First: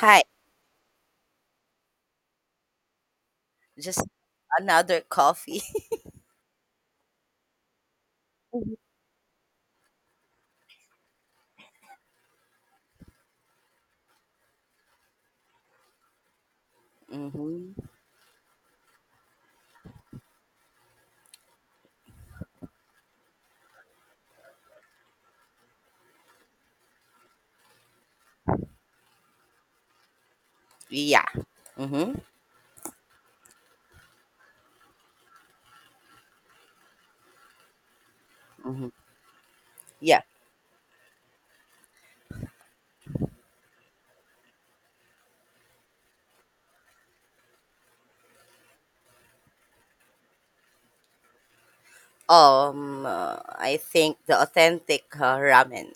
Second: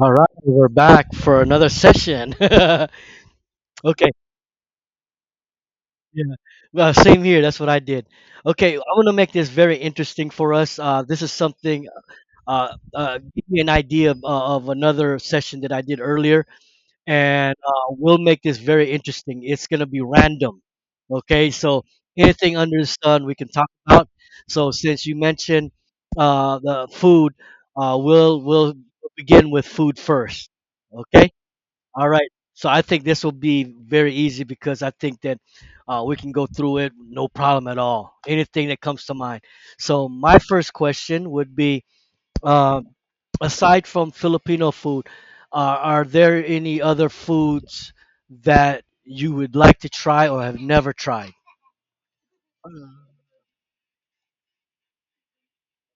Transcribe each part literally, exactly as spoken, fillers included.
All right, we're back for another session. okay, just another coffee. yeah, well, same here. That's what I did. Okay, I want to make this very interesting for us. Uh, this is something uh, uh, give me an idea of, uh, of another session that I did earlier, and uh, hmm we'll make this very interesting. It's gonna be random. Okay, so anything under the sun we can talk about. So since you mentioned uh, the food, uh, we'll we'll begin with food first. Yeah. Okay. All hmm right. So I think this will be very easy because I think that uh, we can go through it no problem at all. Anything that hmm comes to mind. So Yeah. my first question would be, um, aside from Filipino food, uh, are there any other foods that you would like to try or have never tried? Um, uh, I think the authentic uh, ramen.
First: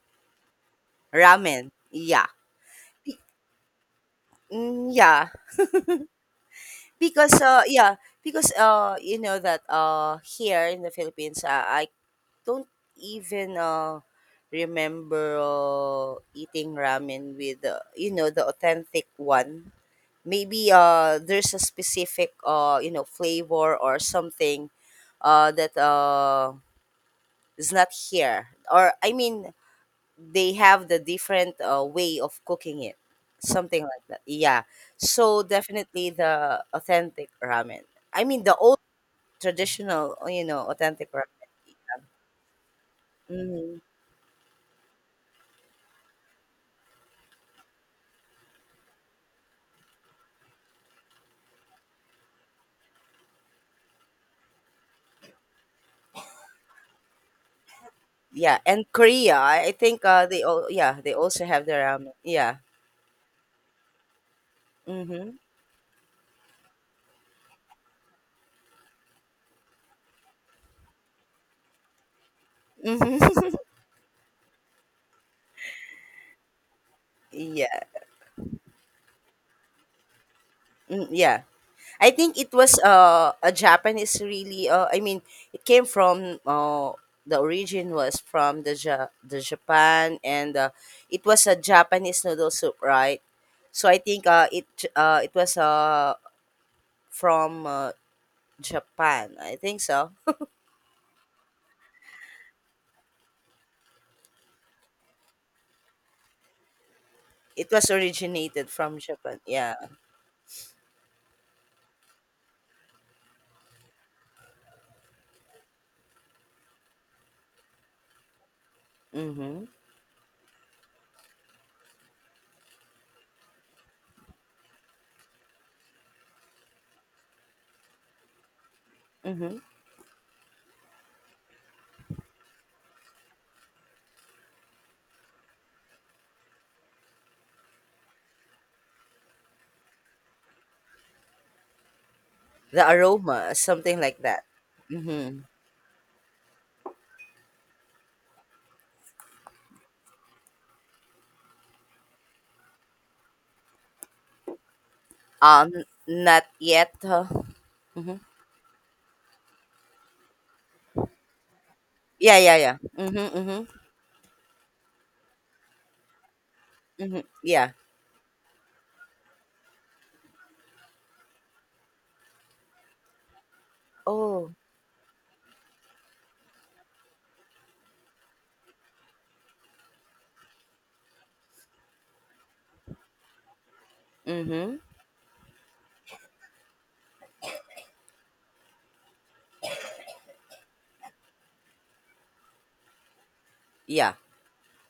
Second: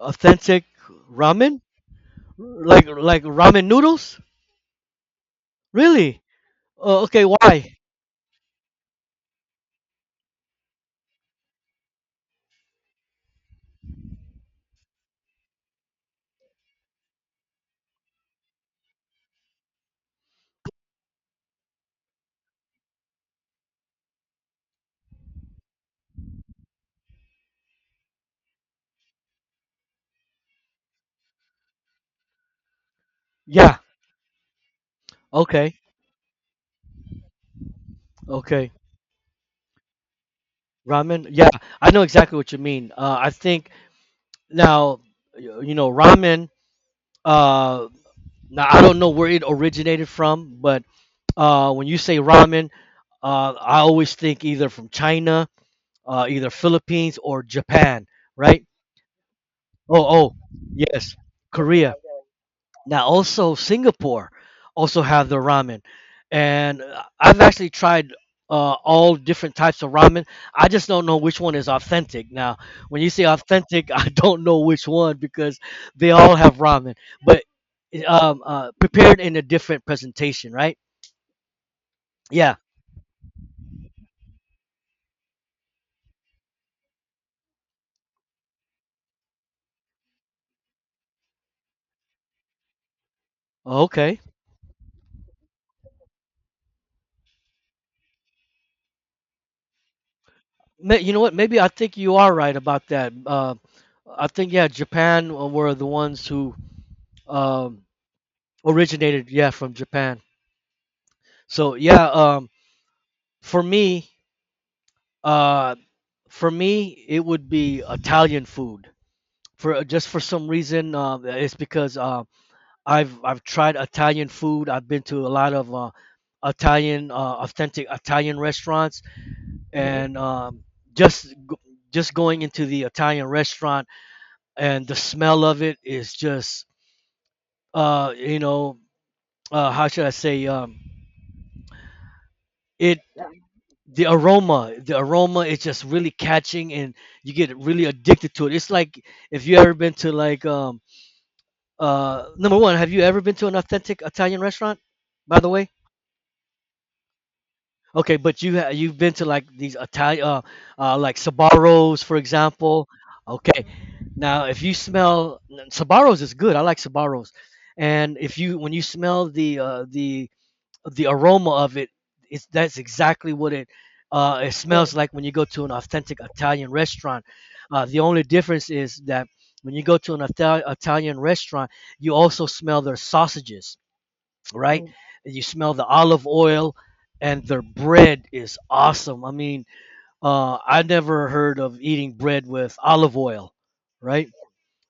Authentic ramen, Ramen. Yeah. like Be- like ramen noodles? mm, yeah. Really? Uh, okay. Because uh, Why? yeah. Because uh, you know that uh, here in the Philippines, uh, I don't even uh remember uh, eating ramen with uh, you know the authentic one. Maybe uh there's a specific uh you know flavor or something uh that uh is not here, or I mean they have the different uh, way of cooking it, Yeah. something like that, yeah. So Okay. definitely the authentic ramen, I mean the Okay. old traditional uh, you know authentic Ramen. ramen. Yeah. I know exactly what you mean. Uh, I think Mhm. now y- you know ramen uh now I don't know where it originated from, but uh when you say ramen, uh I always think either from China, uh either Philippines or Japan. Yeah, Right. and Korea, i I think oh uh oh they all, yeah, they yes, also have their Korea. ramen, yeah. Now, also Singapore also have Mm-hmm. their ramen, and uh, I've actually tried uh, all different types of ramen. I just don't know which one is authentic. Now, when you say Mm-hmm. authentic, I don't know which one because they all have ramen, but Yeah. um, uh, prepared in a different presentation, right? mm, yeah, I think it Yeah. was uh, a Japanese really. Uh, I mean, it came from uh, the origin was from the ja- the Japan, and uh, it was a Japanese noodle soup, right? So I Okay. think uh, it uh, it was uh, from uh, Japan. I think so. May- You know what? Maybe I think you are right about that. Uh, I think yeah, Japan were the ones who It um, was originated from originated, Japan. yeah, from Yeah. Japan. So yeah, um, for me, uh, for me, it would be Italian food. Mm-hmm. For uh, just for some reason, uh, it's because uh, I've I've tried Italian food. I've been to a lot of uh, Italian, uh, authentic Italian restaurants, Mm-hmm. and um, just go- just going into the Italian restaurant and the smell of it is just, uh, you know, uh, how should I say? Um, The it aroma, something the like that. aroma, the Mm-hmm. aroma is just really catching, and you get really addicted to it. It's like if you ever been to like um uh number one, have you ever been to an authentic Italian restaurant, by the way? Um, not yet. Huh? Mm-hmm. Okay, but you ha- you've been to like these Italian uh, uh like Sabaros, for Yeah, yeah, yeah. example. Mm-hmm, mm-hmm, Okay, now if you smell Sabaros is good. I like mm-hmm. Sabaros, Yeah. and if you when you smell the uh the the aroma of it is that's exactly what it uh, it Oh, smells like when you go to an authentic Italian restaurant. Uh, the only difference is that when you go to an Ital- Italian restaurant, you also smell their sausages, mm-hmm. right? Mm. You smell the olive oil, and their bread is awesome. I mean, uh, I never heard of eating bread with olive oil, Yeah, right?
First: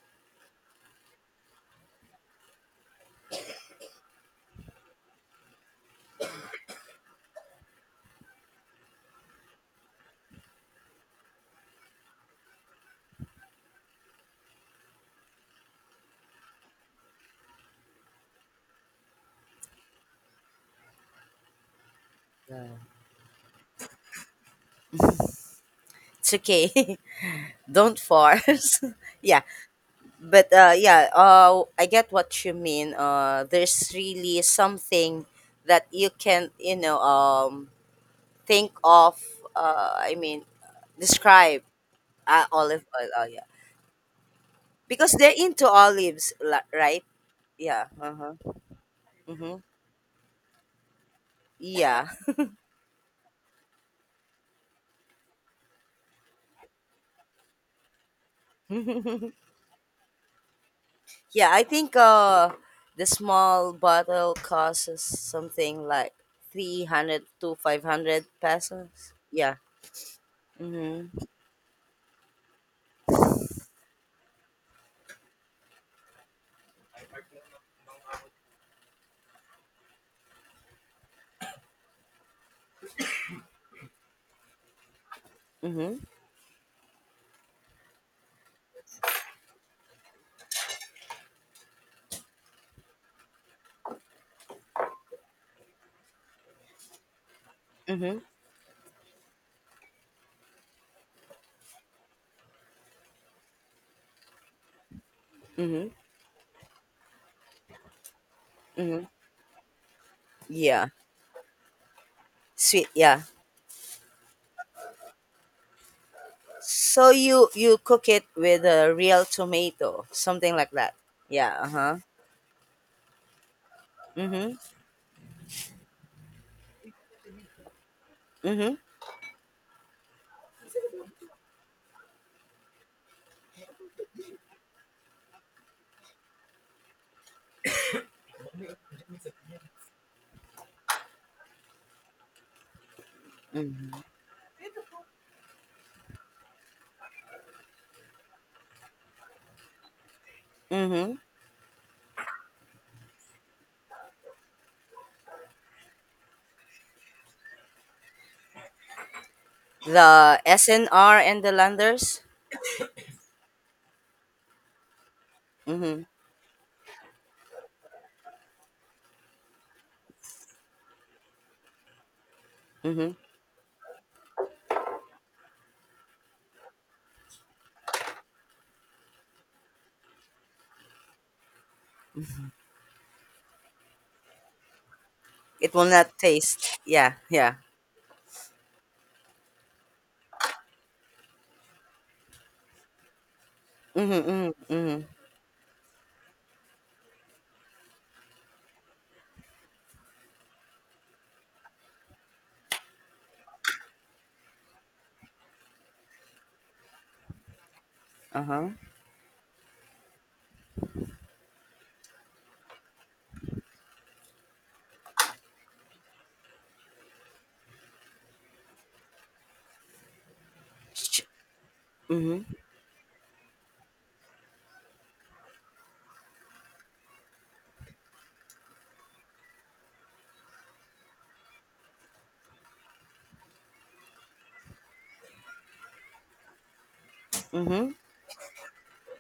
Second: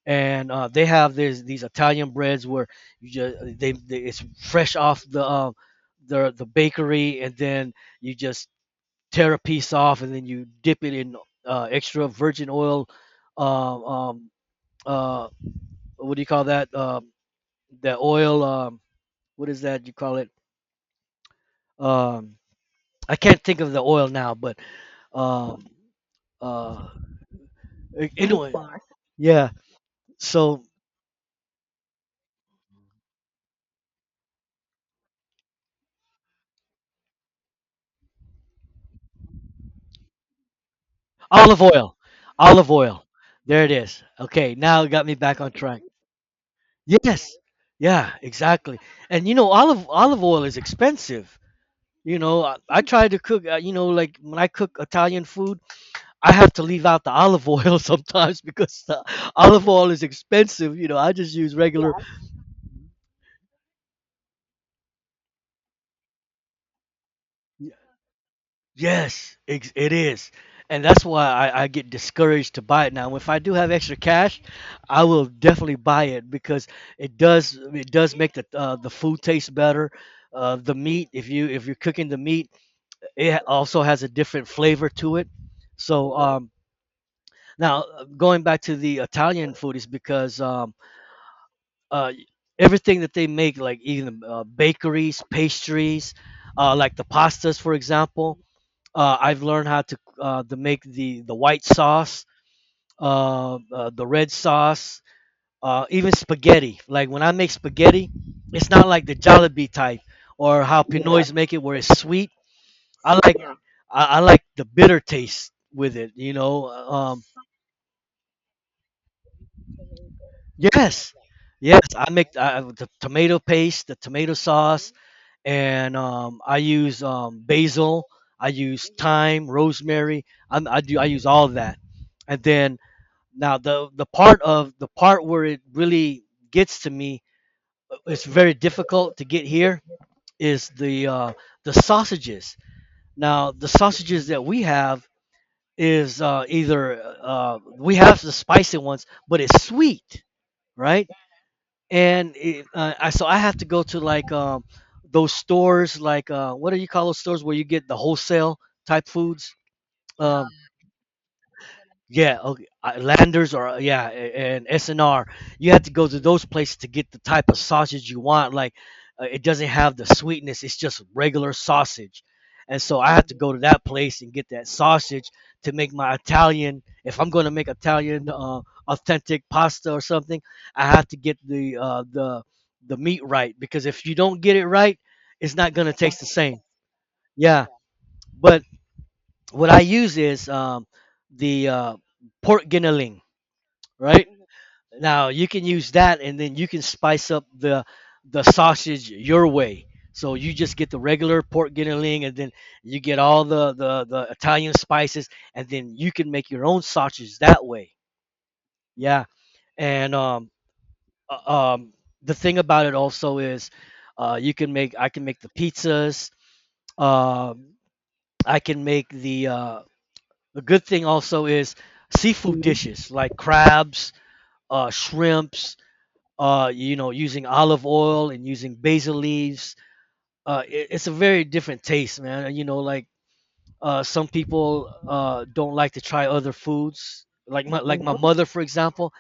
And uh, they have these these Italian breads where you just they, they it's fresh off the um, the the bakery, and then you just tear a piece off, and then you dip it in uh, extra virgin oil. Um, um, uh, what do you call that? Um, the oil. Um, what is that you call it? Um, I can't think of the oil now, but um, it's okay. uh, Don't anyway, force. Yeah, yeah. but So uh, yeah, uh, I get what you mean. Uh, there's really something that you can, you know, um, think of. Uh, I mean, describe olive oil. uh, Olive olive oil. oil. Oh, yeah, There it is. Okay, now it got because me they're back on into track. olives, la- right? Yes. Yeah. Yeah, Uh huh. exactly. And you know, Mm-hmm. olive olive oil is expensive. Yeah. You know, I, I try to cook, uh, you know, like when I cook Italian food, I have to leave out the olive oil sometimes because the olive oil is expensive. You know, I just Yeah, use I regular. think uh the small bottle costs something like three hundred to Yeah. five hundred pesos. Yes, Yeah. ex- it is. And that's Mhm. why I, I get discouraged to buy it now. If I do have extra cash, I will definitely buy it because it does it does make the uh, the food taste better. Uh, the meat, if you if you're cooking the meat, it ha- also has a different flavor to it. Mhm. So um, now uh, going back to the Italian food is because um, uh, everything that they make, like even uh, bakeries, pastries, uh, like the pastas, for Mhm. example, uh, I've learned how to uh, to make the the white sauce, uh, uh, the red sauce, uh, Mhm. even spaghetti. Like when I make spaghetti, it's not like Mhm. the Jollibee type or how Yeah. Pinoys, yeah, make it where it's sweet. Sweet, I yeah. like I, I like the bitter taste with it. You know, So um, you you cook it with a real tomato, something like that. yes, Yeah, yes. uh-huh. I make I, the tomato paste, the tomato Mhm. sauce, and um, I use um, basil. I Mhm. use thyme, rosemary. i I do. I use all that, and then now the the part of the part where it really gets to me, it's very difficult to get here, is the uh, the sausages. Now the Mhm. sausages that we have is uh, either uh, we have the spicy ones, but it's sweet, right? Mhm. And it, uh, I so I have to go to like um, those stores, like uh, what do you call those stores where you get the wholesale type foods? The Um, S N R and the Landers. Yeah, okay. uh, Landers or uh, yeah, a- and S and R. You have to Mhm. go to those places to get the type of sausage you want. Like, uh, it doesn't have the sweetness. It's just regular sausage, and so I Mhm. have to go to that place and get that sausage to make my Italian. If I'm going to make Italian uh, authentic pasta or something, I have to get the uh, the the meat right, because if you don't get it right, it's It not will going to not taste the same. taste. Yeah, yeah. Yeah, but what I use is um, the uh, pork guinealing, Mhm. right? Mhm. Mhm. Now you can use that, and then you can spice up the the sausage your way. So you just get the regular pork guinealing, and then you get all the the the Italian spices, and then you can make your own sausage that way. Uh-huh. Yeah, and um uh, um the thing about it also is, uh you can make I can make the pizzas. Um, I can make the uh The good thing also is Mm-hmm. seafood dishes like crabs, uh shrimps, uh, you know, using olive oil and using basil leaves. Uh, it, it's a very different taste, man. And, you know, like uh, some people uh, don't like to try other foods. Like my Mm-hmm. like my mother, for example,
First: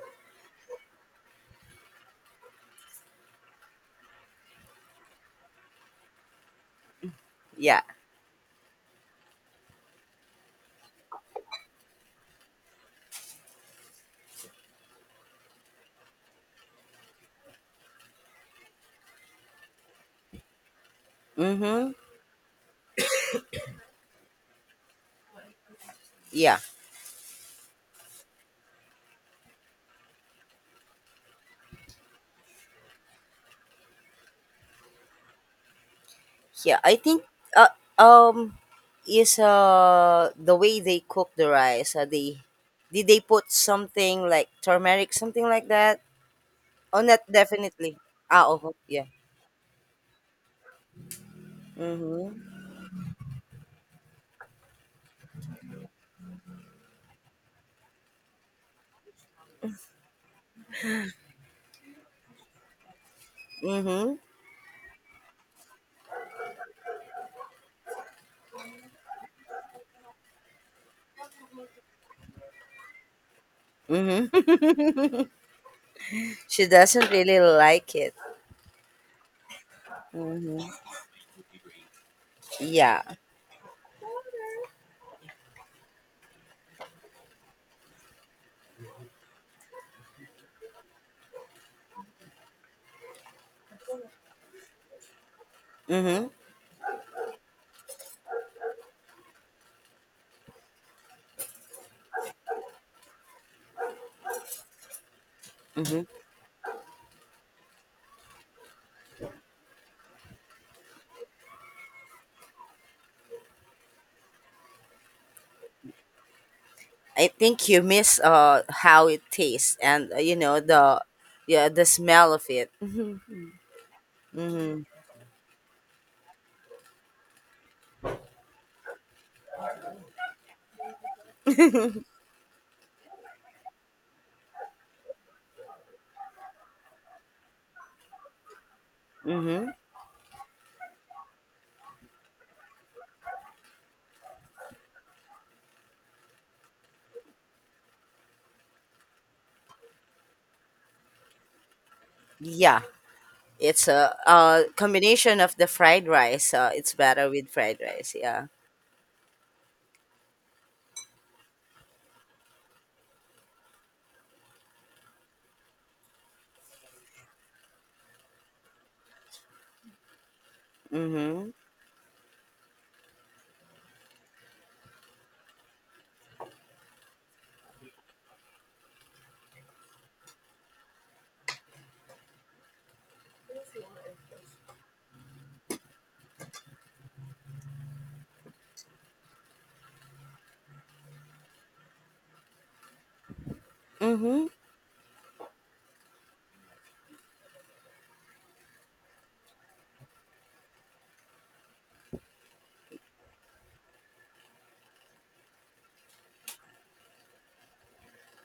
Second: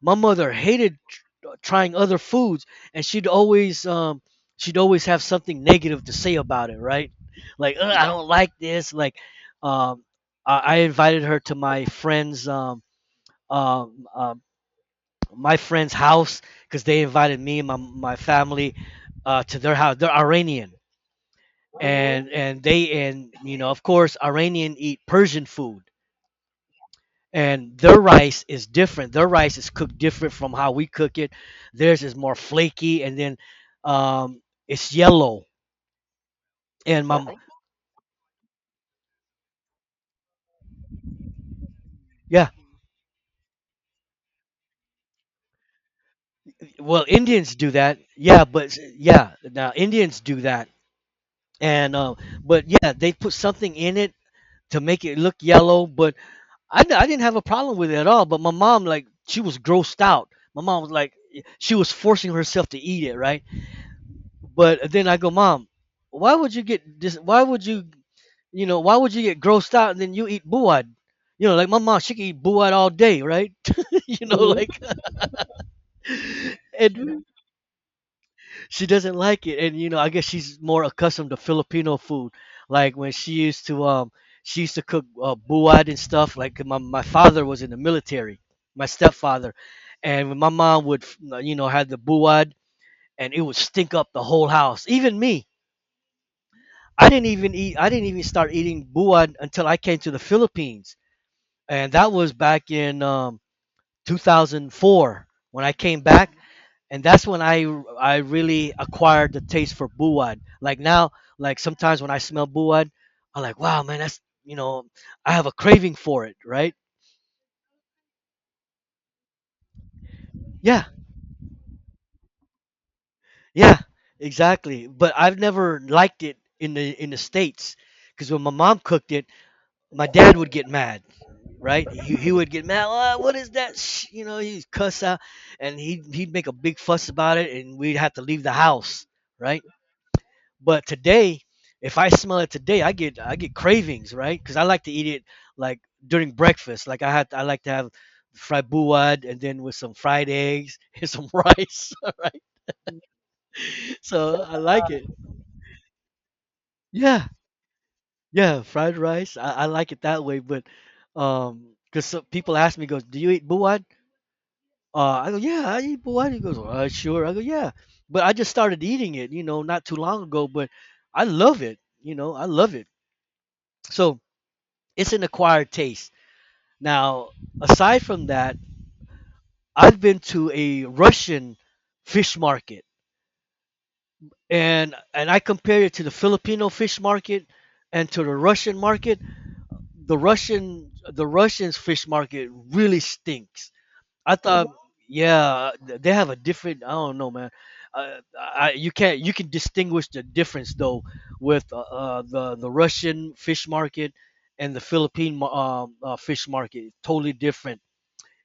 my mother hated tr- trying other foods, and she'd always um, she'd always have something negative to say about it, right? Like, Yeah. "Ugh, I don't like this." Like, um, I, I invited her to my friend's um, um, uh, my friend's house because they invited me and my my family uh, to their house. They're Iranian, Mm-hmm. and and they and you know, of course Iranian eat Persian food, Yeah. and their rice is different. Their rice is cooked different from how we cook it. Theirs is more flaky, and then um, it's yellow. Yeah. I And think my uh, um is uh the way they cook the rice. Uh, they, Yeah, did they put something like turmeric, something like that? Oh, well, not Indians do that. definitely. Yeah, Ah, but oh, s- yeah. yeah, now Indians do that, and uh, Mm-hmm. but yeah, they put something in it to make it look yellow. But I, d- I didn't have a problem with it at all, but my mom, like, she was grossed out. My mom was like she was forcing herself to eat it, right? Mm-hmm. But then I go, "Mom, why would you get this why would you, you know, why would you get grossed out and then you eat buad?" You know, like my mom, she can eat buad all day, right? You know, Mm-hmm. like She doesn't and really like it. she doesn't like it, and you know, I guess she's Mm-hmm. more accustomed to Filipino food, like when Yeah. she used to um she used to cook uh, buad and stuff. Like my, my father was in the military, my stepfather, and when my mom would, you know, had the buad, and it would stink up the whole house. Even me, Mm-hmm. i didn't even eat I didn't even start eating buad until I came to the Philippines, and that was back in um, two thousand four, when I came Mm-hmm. back, and that's when I I really acquired the taste for buad. Like now, like sometimes when I smell buad, I'm like, wow, man, that's, you know, I have a craving for it, right? I think you miss uh how it tastes and uh, you know Yeah, the yeah the smell of it. yeah, Mm-hmm. exactly. But I've never liked it in the in the states, because when my mom cooked it, my dad would get mad, right? He, he would get mad. "Ah, what is that? Sh-" You know, he'd cuss out, and he'd he'd make a big fuss about it, and we'd have to leave the house, right? Mm-hmm. But today, if I smell it today, I get I get cravings, right? Because I like to eat it like during breakfast. Like I had I like to have fried buad and then with some fried eggs and some rice, all right? Yeah, it's a So I uh like it. combination of the fried rice. Uh, it's Yeah, better with fried rice. Yeah. yeah, fried rice. I, I like it that way. But um, because people ask me, goes, do you eat buad? Uh, I go, yeah, I eat buad. He goes, uh, sure. I go, yeah. But I just started eating it, you know, not too long ago. But I Mhm. love it. You know, I love it. So it's an acquired taste. Now, aside from that, I've been to a Russian fish market, and and I compare it to the Filipino fish market and to the Russian market. The Russian the Russians fish market really stinks. I Mhm. thought, yeah, th- they have a different. I don't know, man. Uh, I, you can't you can distinguish the difference though with uh, uh, the the Russian fish market and the Philippine um, uh, fish market. Totally different.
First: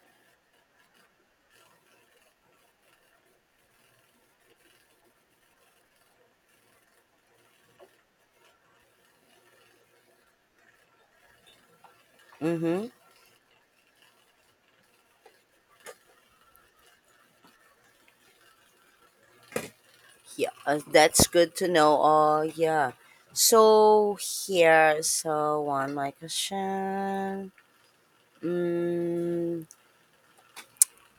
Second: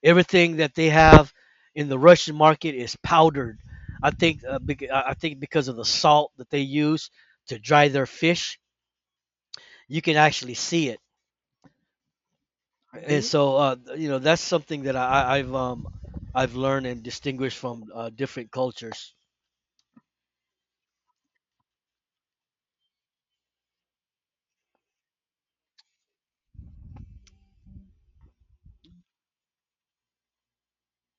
Everything that they have in the Russian market is powdered. I think uh, bec- I think because of the salt that they use to dry their fish, you can actually see it. Mhm. And so uh, you know that's something that I, I- I've um, I've learned and distinguished from uh, different cultures. Yeah, uh, that's good to know. Oh, yeah. So here, so one my question. Mm,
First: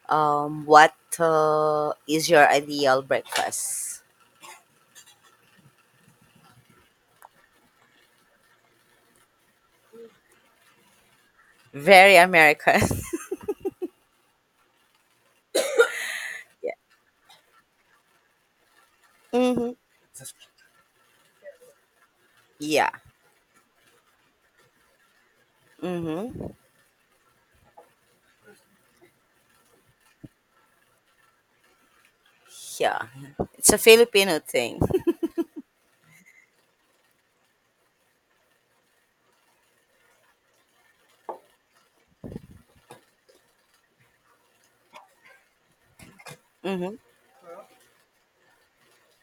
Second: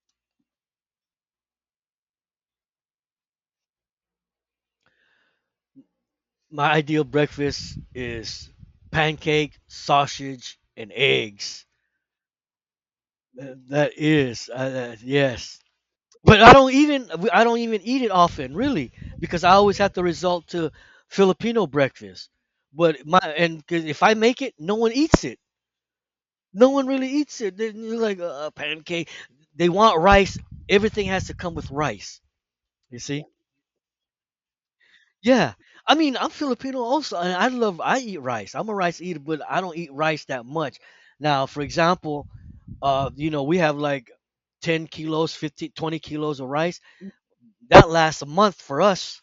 um, what uh, is your ideal breakfast? My ideal breakfast is pancake, sausage, and eggs. Very American. Uh, That is, uh, uh, yes. But I don't even I don't even eat it often, really, because I Mhm. always have to resort to Filipino breakfast. Yeah. But my and 'cause if I make it, no one eats it. Mhm. No one really eats it. They're like uh, a pancake. They want rice. Everything has to come with rice. You Yeah. see? It's a Filipino thing. Yeah. I mean, I'm Filipino also, and I love I eat rice. I'm a rice eater, but I don't eat rice that much. Now, for example, uh, you know, we have like 10 kilos, fifteen, twenty kilos of rice. Mhm. That lasts a month for us,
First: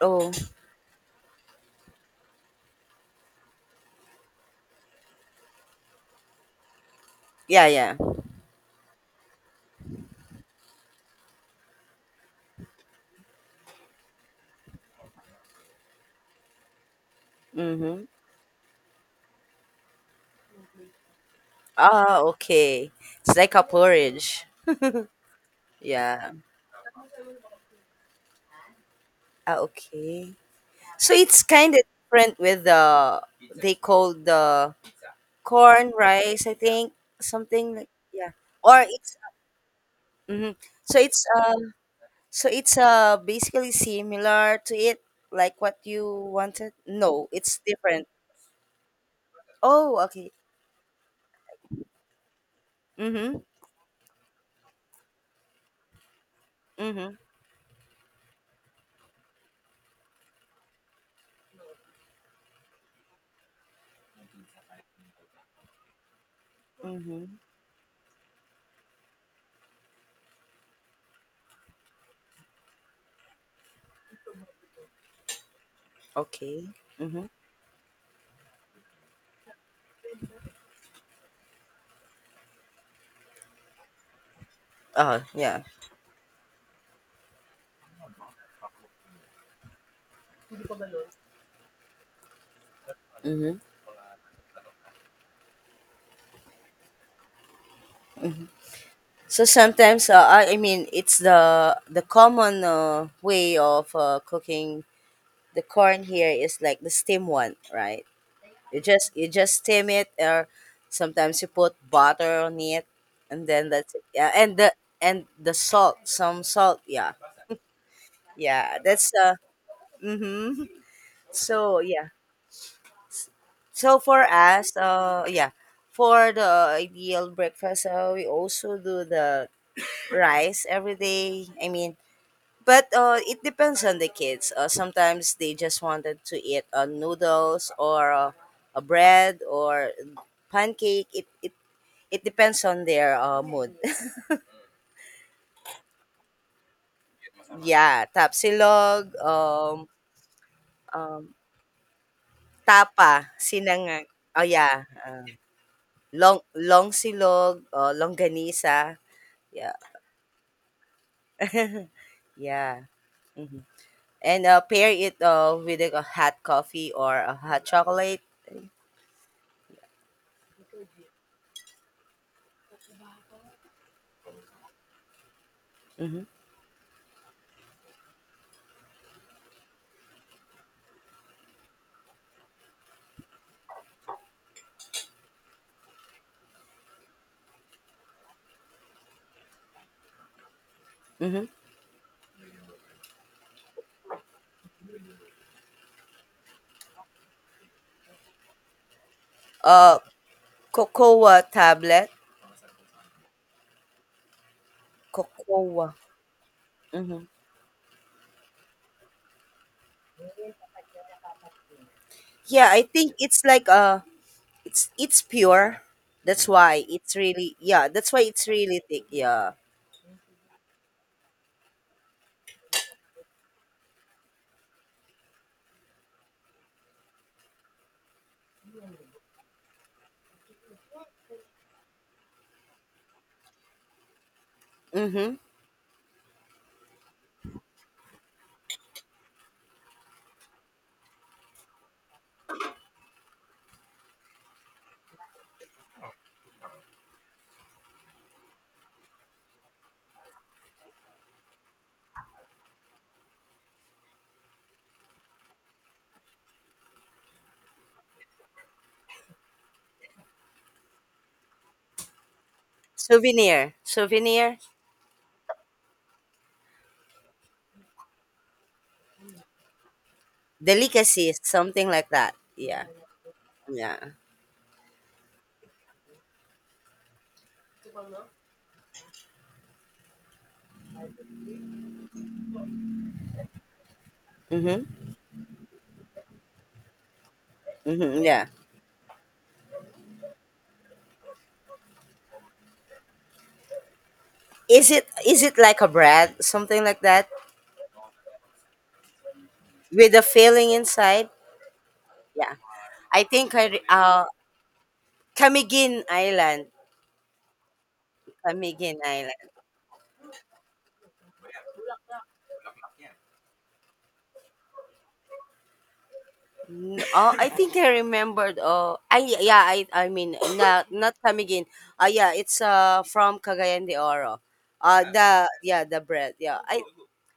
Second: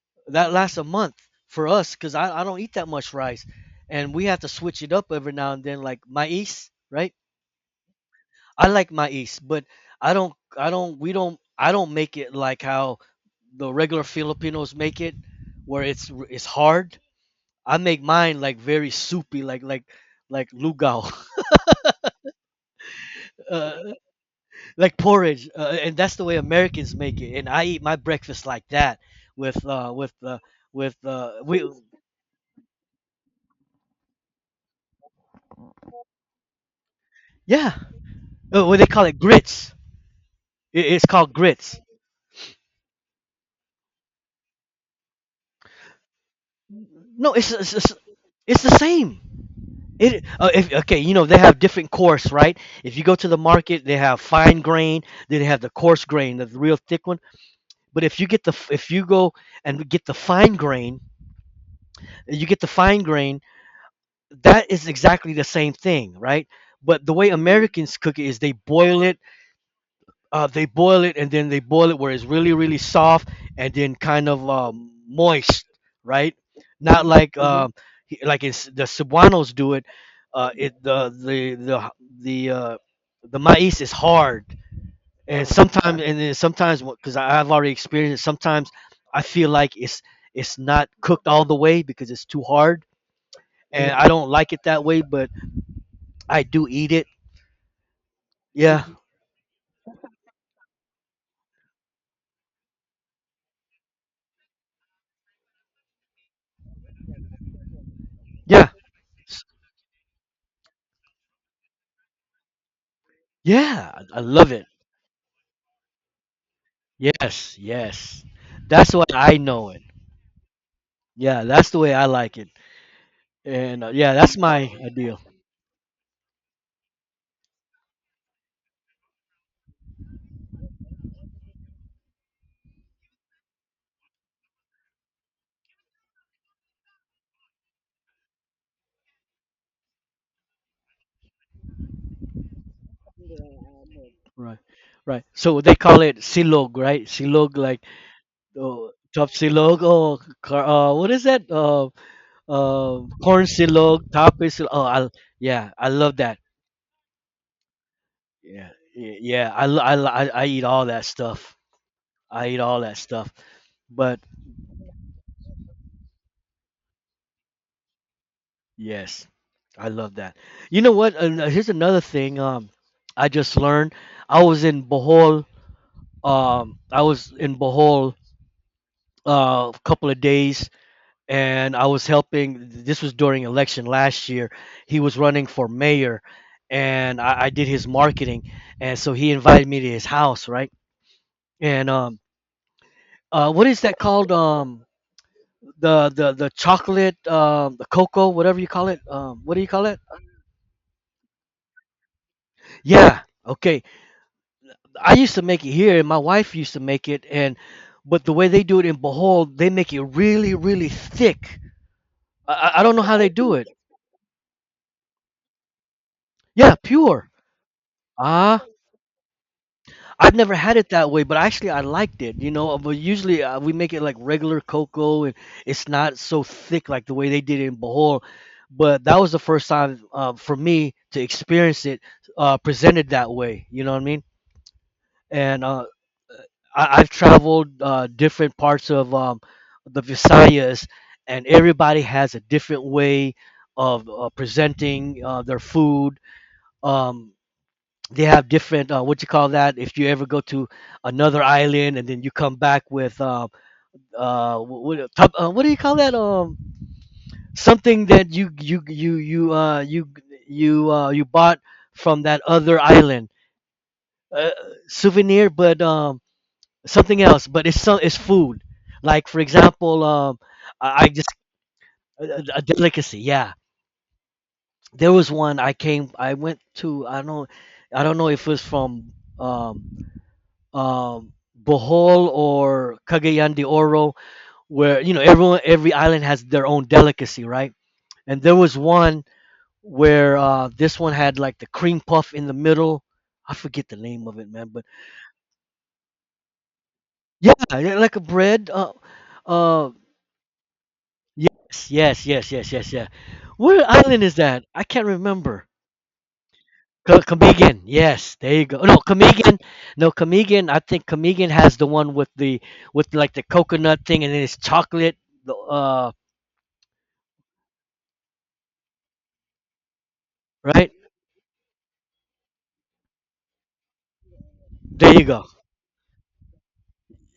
Oh. that lasts a month for us because I, I don't eat that much rice, and we have to switch it up every now and then, like maize, right? Yeah. Yeah. I like maize, but i don't i don't we don't I don't make it like how the regular filipinos make it, where it's it's hard. I make Mhm. mine like very soupy, like like like lugao, Ah, okay. It's like a uh, porridge. like porridge, uh, and that's the Yeah. way americans make it, and I eat my breakfast like that. Ah, With uh with okay. uh with So uh it's we kind of different with the, they call the corn rice, I think, Yeah, something like yeah. uh, what Or they call it's, it, grits. hmm It, so it's it's called uh grits. so it's uh basically similar to it, like what you wanted. No, No, it's it's it's, it's, different. it's the same. Oh, It okay. Uh, if, okay, you know, they have different coarse, right? If you go to the Mhm. market, they have fine grain. Then they have the coarse grain, the real thick Mhm. one. But if you get the f- if you go and get the fine grain, you get the fine grain. That is exactly the same thing, right? But the Mhm. way Americans cook it is they boil it. Uh, they boil it, and then they boil it where it's really, really soft and then kind of um, moist, right? Okay. Not Mhm. like um, he- like it's, The Cebuanos do it. Uh, it the the the the uh, the maiz is hard, Oh, and yeah. sometimes and then sometimes because I've already experienced it. Sometimes I feel like it's it's not cooked all the way because it's too hard, Mm-hmm. and I don't like it that way. But I do eat it. Yeah, So sometimes, uh, I I mean, it's the the common uh, way of uh, cooking the corn here is like the steam one, right? yeah, You just you just steam it, or sometimes you put butter on it, and then yeah. that's it. I I Yeah, and love it. the and the salt, some salt. Yeah, Yes, yes. yeah. That's That's what uh. I know it. Mm-hmm. Yeah, that's the So way I yeah. like it. And uh, So yeah, for that's my us, ideal. uh, yeah, for the ideal breakfast, uh, we also do the rice every day. I mean, but uh, it depends on the kids. Uh, sometimes they just wanted to eat uh, noodles or uh, a bread or pancake. It it, it depends on their uh, mood. Right, right. So they call it silog, right? Silog, like Yeah, uh, tapsilog, top silog. um, Oh, car, uh, what is um, that? Uh, uh, tapa, Corn sinangag. silog, top Oh is. Oh, yeah, I, uh, yeah, I love that. long long silog, uh, Yeah, longganisa. y- yeah. I, Yeah, lo- I, lo- I I eat all that stuff. I eat yeah. all that stuff. hmm But. And uh, pair it uh, with a hot coffee or a hot chocolate. Yes, I love that. You know what? An- uh, here's another thing. Um, I just learned. I was in Bohol. Mm-hmm. Um, I was in Bohol uh, a couple of days, and I was helping. This was during election last year. He was running for mayor, and I, I did his marketing, and so he invited me to his house, right? Mm-hmm. And um, uh, what is that called? Um, the the the chocolate, um, the cocoa, whatever you call it. Um, what do you call Uh, it? cocoa tablet. Yeah. Okay. I used to make it Cocoa. here, and my wife used to make it, Mhm. and but the way they do it in Bohol, they make it really, really thick. I, Yeah, I I I don't know think how they it's do it. like uh it's it's pure. That's mm-hmm Yeah, why it's pure. really, yeah, that's why it's Ah, really thick. Yeah. I've never had it that way, but actually I liked it. You know, but usually uh, we make it like regular cocoa, and it's not so thick like the way they did it in Bohol. But that was the first time uh, for me to experience it uh, presented that way. You know what I mean? Mhm. And uh, I, I've traveled uh, different parts of um, the Visayas, and everybody has a different way of uh, presenting uh, their food. Um, they have different uh, what you call that if you ever go to another island and then you come back with uh, uh, what, uh, what do you call that, um something that you you you you uh you you uh you bought from that other island, Souvenir. uh, Souvenir. souvenir, but um something else, but it's so, it's food. Like for example, um, I, I just Delicacies, something like that. a, a Yeah. delicacy. Yeah, Yeah. there was one I came. I went to. I don't. I don't know if it was from um, um, Bohol or Cagayan de Oro, Mhm. where you know everyone, every island has their own delicacy, right? Mhm. And Yeah. there was one where uh, this one had like the cream puff in the middle. I forget the name of it, man, but Is it is it like a bread, something like that yeah, yeah, like a bread. Uh, uh, with a filling inside? Yes, yes, yes, Yeah. yes, yes, yeah. I think I What re- island uh is that? I can't remember. Camiguin Island. Co- Comigan. Yes, there you go. No, Camiguin Island. Comigan. No, Comigan. I think Comigan has the one with the with like the coconut thing, and then it's chocolate. the- Uh, N- Oh, I think I remembered. Oh, I yeah, I I mean not right, not Camiguin. Uh, yeah, it's uh from Cagayan de Oro. Uh, Uh, there you the go. yeah the bread. Yeah, I,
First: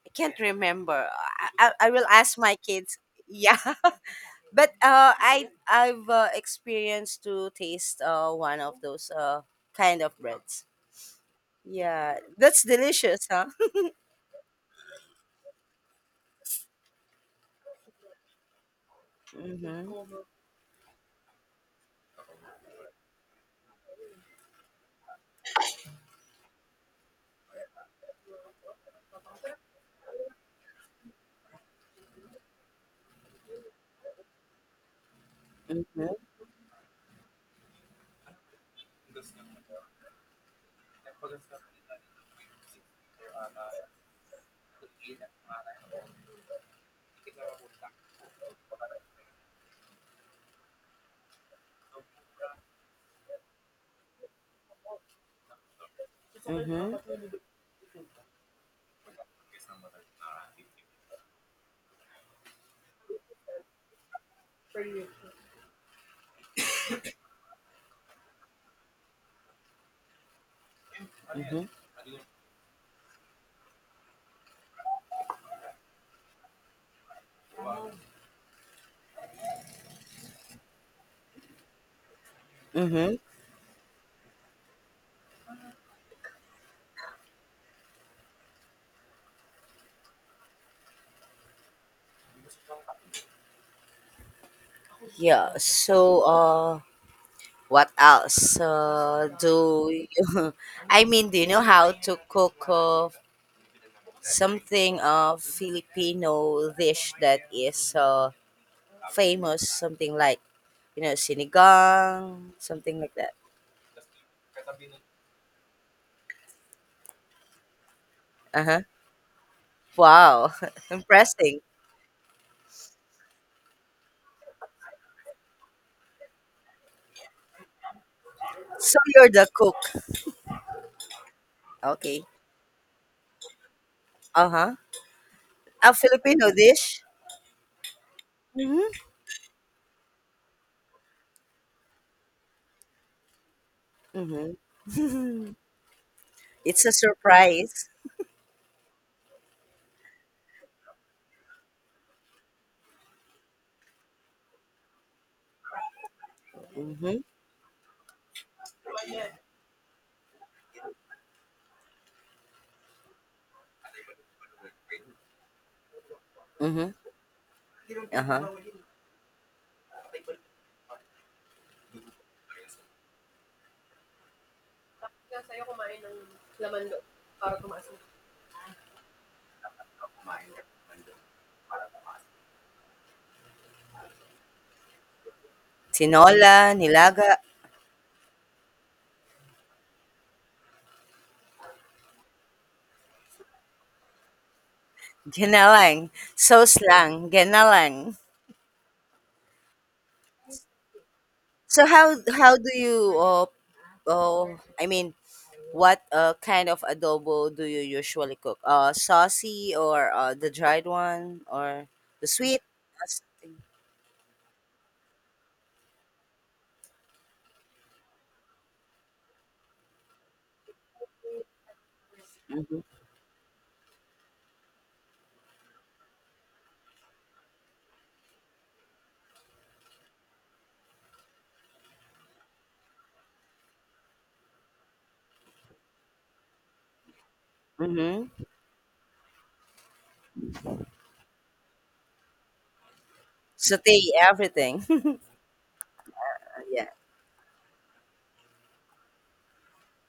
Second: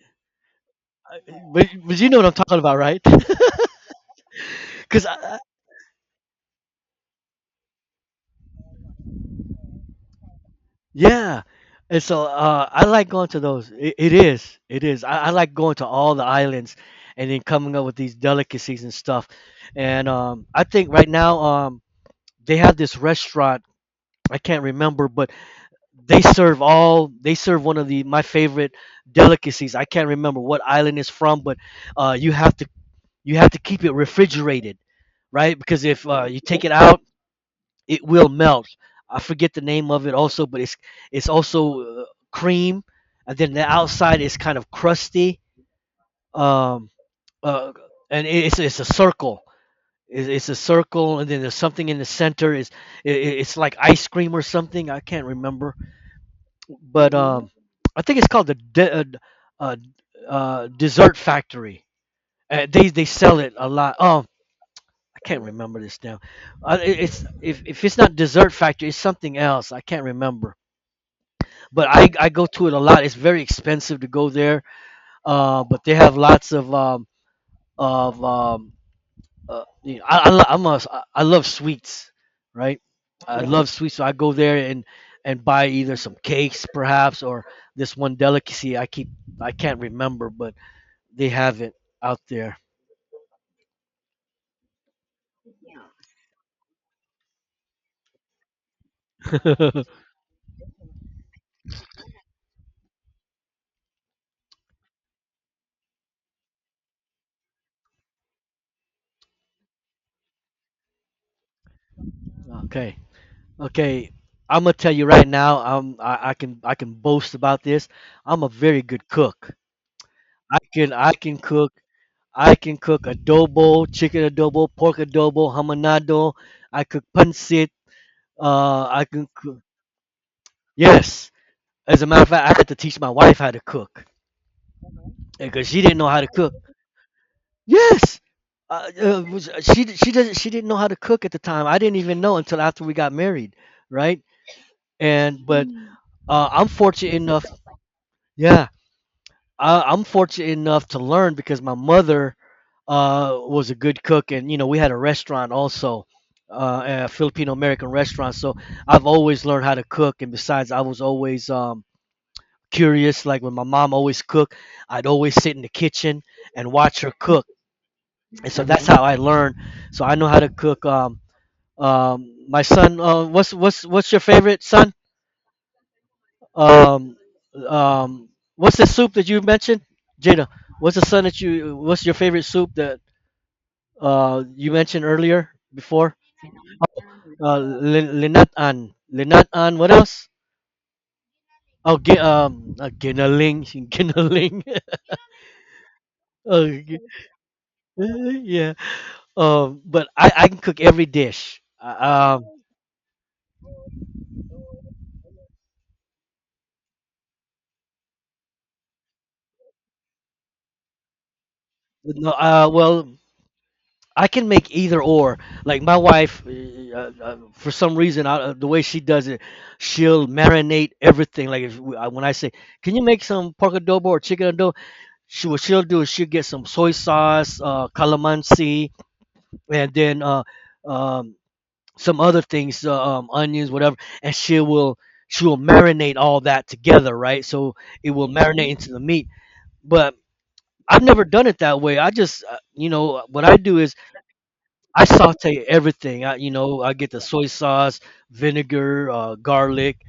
I can't remember. I, I But, I but will you know what I'm ask my talking about, kids. right? Yeah, but Cause uh, I, I- I I've uh, experienced to taste uh one of those uh kind of breads. yeah, and Yeah, so that's uh, I like delicious, going to huh? those. It, it is, it is. I, I like going to all the islands, and then coming up with these delicacies and stuff. And Mm-hmm, um, I think right now, um, they have this restaurant. I can't remember, but they serve all they serve one of the my favorite delicacies. I can't remember what island it's from, but uh, you have to you have to keep it refrigerated, right? Because if uh, you take it out, it will melt. I forget the name of it also, but it's it's also uh, cream, and then the outside is kind of crusty, um, uh, and it- it's it's a circle. It's, it's a circle, and then there's something in the center. Is it, it's like ice cream or something. I can't remember, but um, I think it's called the de- uh, uh, uh, Dessert Factory. Uh, they they sell it a lot. Oh, I can't remember this now. Uh, it- it's if if it's not Dessert Factory, it's something else. I can't remember. mm-hmm, But I I go to it a lot. It's very expensive to go there. Uh, but they have lots of um of um uh, you know, I, I lo- I'm a, s- I am ai love sweets, right? mm-hmm. I love sweets, so I go there and and buy either some cakes, perhaps, or this one delicacy I keep I can't remember, but they have it out there. Yeah. So uh. What else? Uh, do you, I mean, do you know how to cook uh, something uh, Filipino dish that is uh, famous? Something like you know sinigang, something Okay, like that. okay. I'm gonna tell you right now. I'm I, I can I can boast about this. I'm a Uh very huh. good cook. Wow, I can I can impressive. cook. I can cook adobo, chicken adobo, pork adobo, hamonado. I cook pancit. Uh, So I can you're the cook. cook. Yes. As a matter Okay. of fact, I had to teach my wife how to cook Uh huh. because she A didn't know how to Filipino cook. dish. Yes. Uh, Mhm. Uh, was- uh, she she doesn't she didn't know how to cook at the time. I didn't even know until after we got married, right? Mhm. And but uh, I'm It's a fortunate enough. surprise. Yeah, I, I'm fortunate enough to learn because my mother uh, was a good cook, and you know we had a restaurant also, uh, a Mhm. Filipino American restaurant. So I've always learned how to cook, and besides, I was always um, curious. Like when my mom always cooked, I'd always sit in the kitchen and Mhm. watch her cook, Uh huh. and so that's how I learned. So I know how to cook. Um, um, my son, uh, what's what's what's your favorite son? Um, um, what's the soup that you mentioned, Jada? What's the son that you? What's your favorite soup that uh you mentioned earlier before? Tinola, nilaga. Uh, lin- linat an, linat an. What else? Oh, gi- um, uh, ginaling, ginaling. Ginalang. oh, Sauce gi- lang, ginalang. yeah. Um, but I, I can cook every dish. So how Uh, Um, how do you uh, oh I mean what uh, kind of adobo do you usually cook? Uh saucy or uh, the dried one or the no, sweet? uh, well, I can make either or. Like my wife, uh, uh, uh, for some reason, uh, the way she does it, she'll marinate everything. Like if, we- uh, when I say, Mm-hmm. "Can you make some pork adobo or chicken adobo?" She what she'll do is she'll get some soy sauce, uh, calamansi, and then uh, um, some other things, uh, um, onions, whatever, and she will she will marinate all that together, right? So it will Mm-hmm. marinate into the meat. But I've never done it that way. I just, uh, you know, what I do is Saute everything. I saute everything. I, you know, yeah. I get the soy sauce, vinegar, uh, garlic,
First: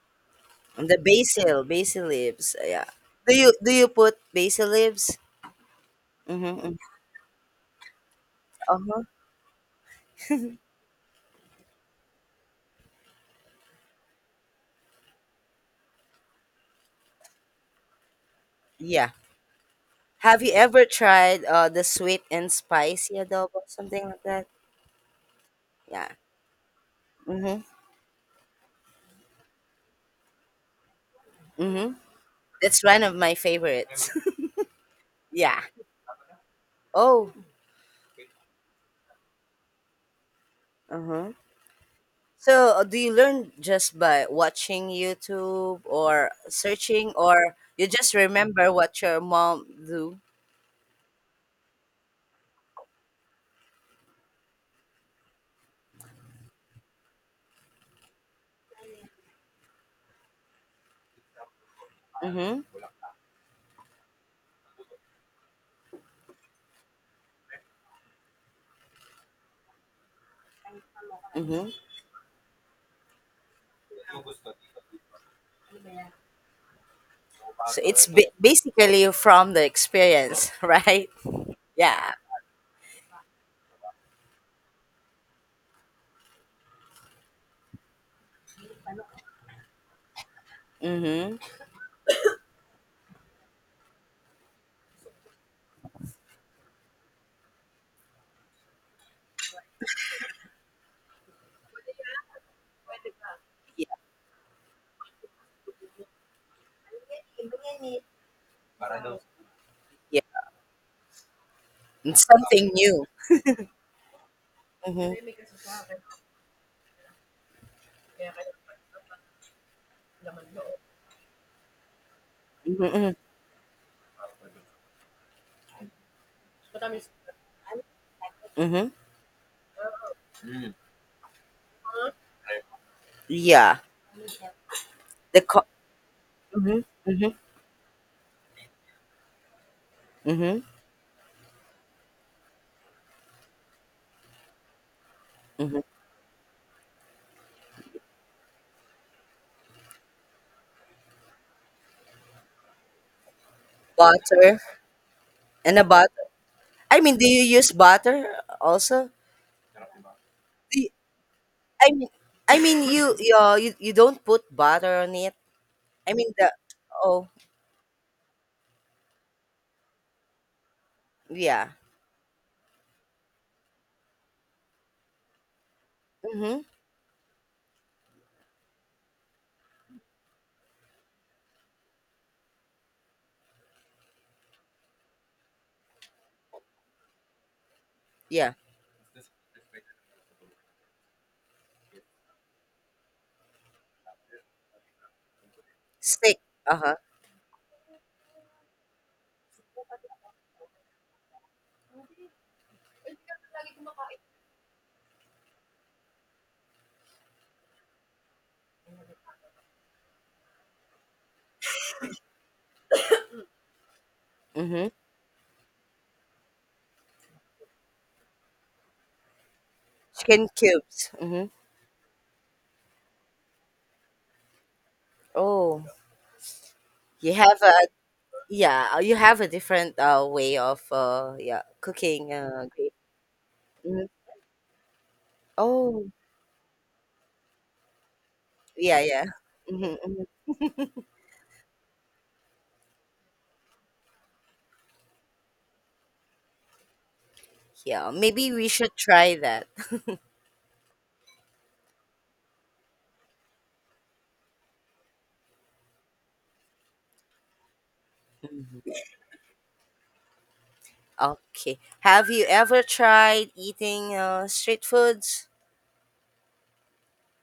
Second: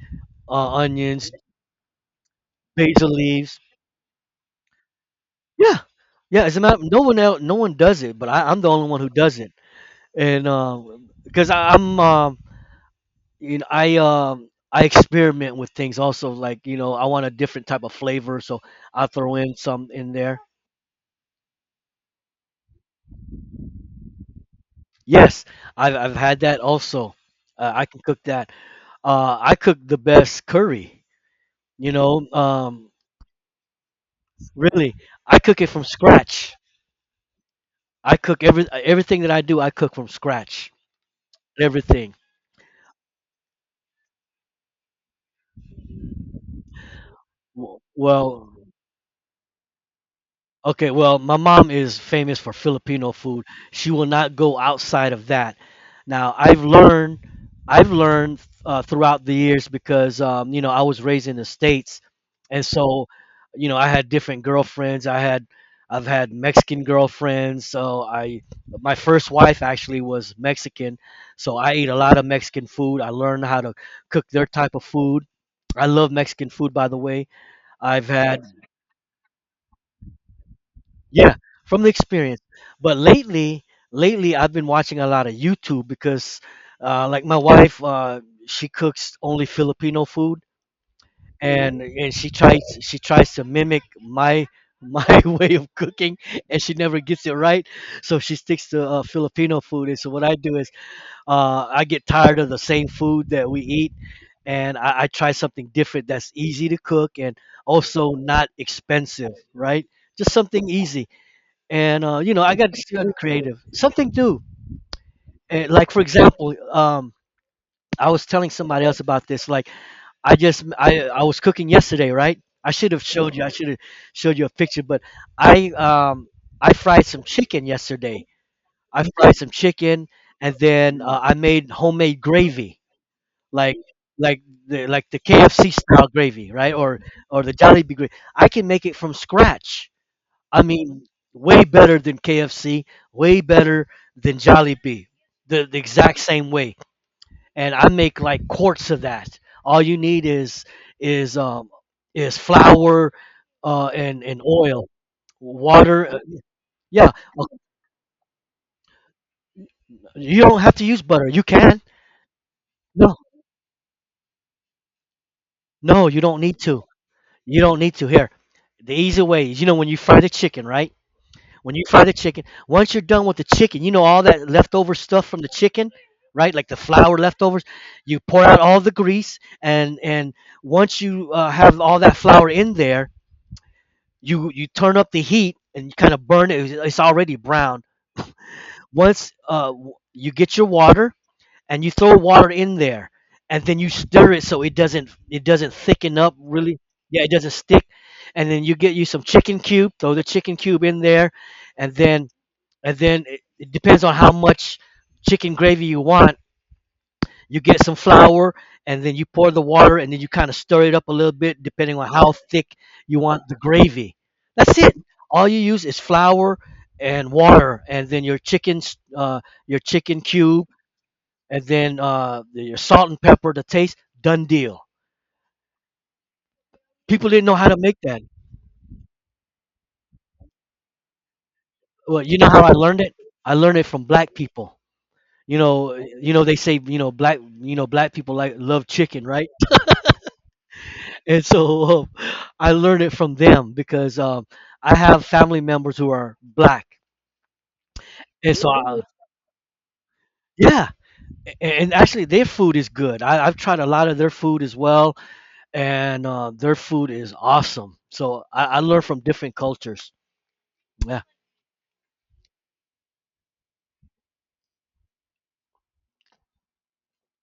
uh, And the onions, basil, basil leaves. Yeah. basil Do you leaves. do you put basil leaves? Yeah, yeah. Mm-hmm. As a matter, Mm-hmm. no one else, no one does it, but I, I'm the only one Uh-huh. who does it. And um, because I, I'm, um, you know, I, um, I experiment with things also. Like, you know, I want a different type of flavor, so I Yeah. throw in some in there. Have you ever tried uh the sweet and spicy adobo, something like that? Yes, I've Yeah. I've had that also. Mm-hmm. Uh, I can cook that. Uh, I cook the best curry. You Mm-hmm. know, That's um, one of my favorites. really, I cook Yeah. it from scratch. Oh. I cook every everything that I do. I cook from scratch. Uh-huh. Everything. So uh, do you learn just by watching YouTube or searching, or W- you just Well, remember what your mom do? Okay, well, my mom is famous for Filipino food. She will not go outside of that. Now, I've learned, I've learned uh, throughout the years because um, you know I was raised in the States, Mm-hmm. and so you know I had different girlfriends. I had, I've had Mexican girlfriends. So I, my first wife actually was Mexican, so Mm-hmm. I ate a lot of Mexican food. I learned how to cook their type of food. I love Mexican food, by the way. So I've it's ba- had basically from the experience, right? yeah, from the Yeah. experience. But lately, lately I've been watching a lot of YouTube because, uh, like my wife, uh, she cooks only Filipino food, Mm-hmm. and and she tries she tries to mimic my my way of cooking, and she never gets it right. So she sticks to uh, Filipino food. And so what I do is, uh, I get tired of the same food that we Yeah. eat, and I, I try something different that's easy to cook and also not expensive, right? Yeah. Just something easy and uh, It's you know I something got to new. got creative, something new. Mm-hmm. And like for example, um, I was telling somebody else about this. Like I just I I was cooking yesterday, right? I should have Mm-hmm. showed you. I should have showed you a picture, but I um I fried some chicken yesterday. Mm-hmm. I fried some chicken, and then uh, I made homemade gravy, like Yeah. like the like the The co- K F C style gravy, right? Or mm-hmm. or the Jollibee gravy. I can make it from scratch Mm-hmm. I mean, way better than K F C, way better than Jollibee, the, the Mm-hmm. exact same way. And I make like quarts of that. All you need is is um is flour, uh, and and Butter oil, and a water. butter. uh, I Yeah, mean, do you uh, use butter also? you don't have Do to you, use butter. You can. I mean, I mean, you No, you, uh, you you don't put butter on it. no, I you mean don't the need to. oh You don't need to. Here, the easy way is you know when you fry the chicken, right? yeah, When you fry the chicken, once you're done with the chicken, you know all that leftover stuff from the chicken, right? mm-hmm, Like the flour leftovers. You pour out all the grease, and and once you uh, have all that flour in there, you you turn up the heat and you kind of burn it. It's it's already brown. yeah, Once uh, w- you get your water and you throw water in there, and then you stir it so it doesn't it doesn't thicken up steak, really. uh huh, Yeah, it doesn't stick. And then you get you some chicken cube. Throw the chicken cube in there, and then and then it, it depends on how much chicken gravy you want. You get some flour, and then you pour the water, and then you kind of stir it up a little bit, depending on how thick you want the gravy. That's mm-hmm, it. All you use is flour and water, and then your chicken, s- uh, your chicken chicken cube, cubes, mm-hmm. and then uh, your salt and pepper to taste. Done deal. Oh, People you didn't know have how a to make that. yeah, uh, you have a different uh way of uh yeah Well, cooking you know how uh I great. learned it. I learned it from Mhm. black people. You know, Oh you know they say you know black you know black people like love yeah chicken, yeah. right? Mm-hmm, mm-hmm. And so I learned it from them because um, I have family members who are black, Yeah, maybe and we so should I, try that. yeah, a- and actually their food is good. I, I've tried a lot of their food as well, and uh, their food is awesome. So I, I learned from different cultures. Yeah, Okay. Have you ever tried eating uh, street foods?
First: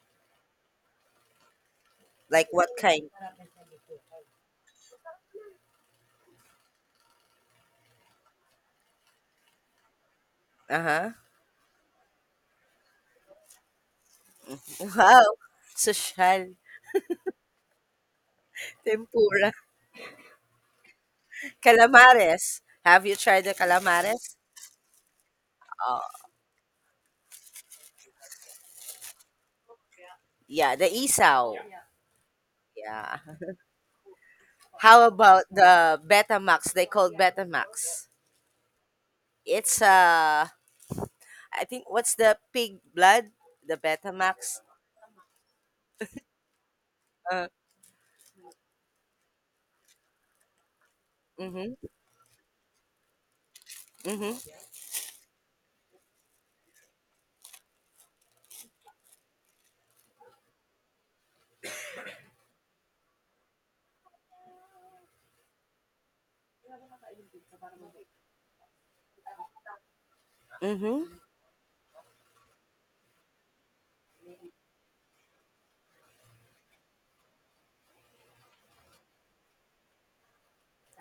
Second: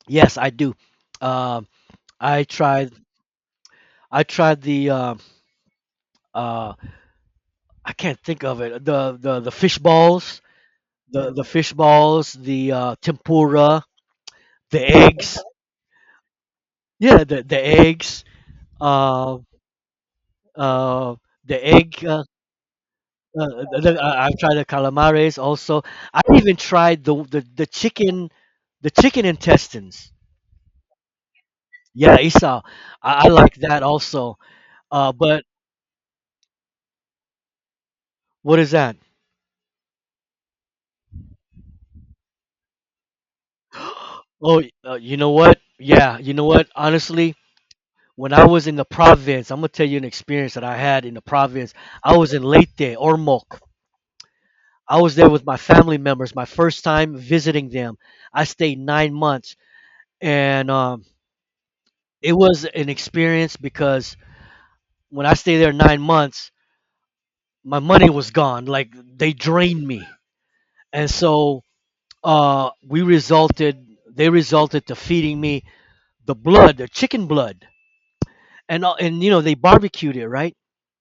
yes, I do. Um, I Like what tried. kind? I tried the uh, uh, I can't think of it. The the the fish balls, Uh-huh. the the fish balls, the uh, tempura, the Wow. eggs. Social. Yeah, the the eggs uh, Tempura. uh, the egg. Uh, Calamares. Have you tried uh, the the, the- I- calamares? I've tried the calamares also. Oh, I even tried the the, the chicken, the chicken intestines. yeah, the isaw. Yeah, Esau, Yeah. I, I like that also. How Uh, but about the Betamax? They called Betamax. what is that? It's uh I think what's the pig blood? The Betamax. Oh, uh, you know what? Yeah, you know what? Honestly, Uh, when I was in the province, I'm gonna tell you an experience that I had in the province. mhm. I was in Leyte, Ormoc. Mhm. I was there with my family members, my first time visiting them. I stayed nine months, and um, it was an experience because when I stayed there nine months, my money was gone. Like they drained me, Mhm. and so uh, we resulted. They resulted to feeding me the blood, the chicken blood, and uh, and you know they barbecued it, right?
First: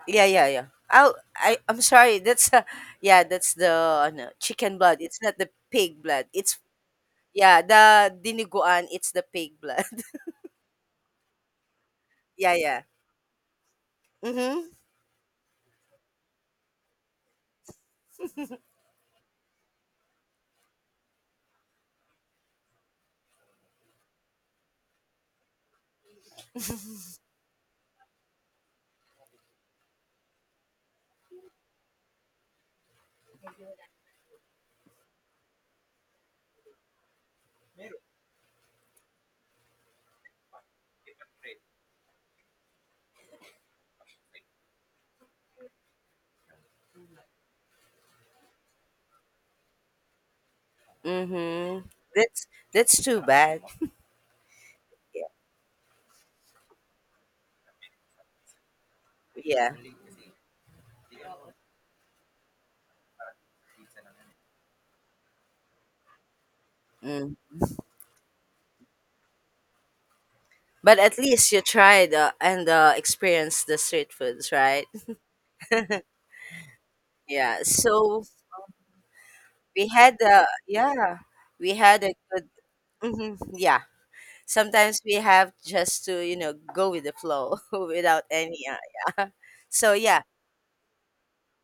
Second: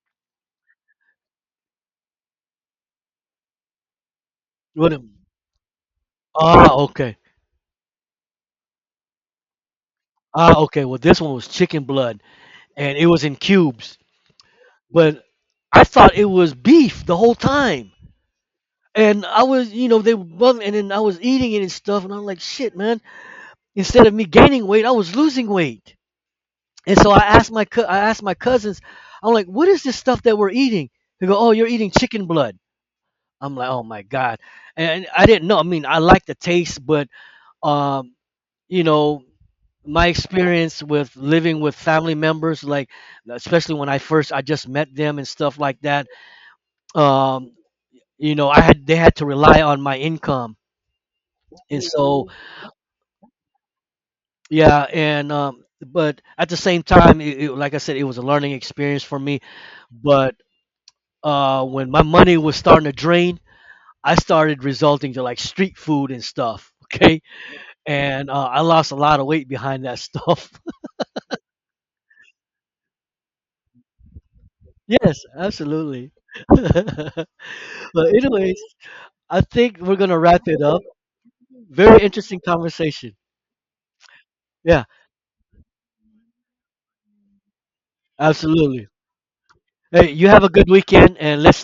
Yeah, yeah, yeah. Oh, I I'm sorry. That's uh, yeah, that's the ano, chicken What blood. a- It's not the pig blood. It's ah, okay, yeah, the diniguan, it's the pig blood. ah, okay. Well, this one was chicken blood, Yeah, yeah. and it was in cubes, Mhm. but I thought it was beef the whole time. And I was, you know, they were bugging, and then I was eating it and stuff, and I'm like, shit, man, instead of me gaining weight, I was losing weight. And so I asked my cou- I asked my cousins, I'm like, what is this stuff that we're eating? They go, oh, you're eating chicken blood. I'm like, oh my god. And I didn't know. I mean, I like the taste, but um, you know, my experience with living with family members, like especially when I first I just met them and stuff like that. Um, you know, I had they had to rely on my income, and Mhm. so That's that's too bad. yeah, Yeah. and um, but at the same time, it, it, like I said, it was a learning experience for me. Yeah. But uh, when my money was starting to drain, I started resulting to like street food and stuff. Okay, Mm. and uh, I lost a lot of weight behind that stuff. But at least you tried uh, and uh, experienced the street foods, right? yes, absolutely. but Yeah. So anyways, I think we we're gonna had wrap uh, it up. yeah, we Very had a interesting good conversation. mhm, yeah. Yeah, Sometimes we have just to you know go with the flow without any uh, absolutely. yeah so Hey, yeah you have a good weekend, and let's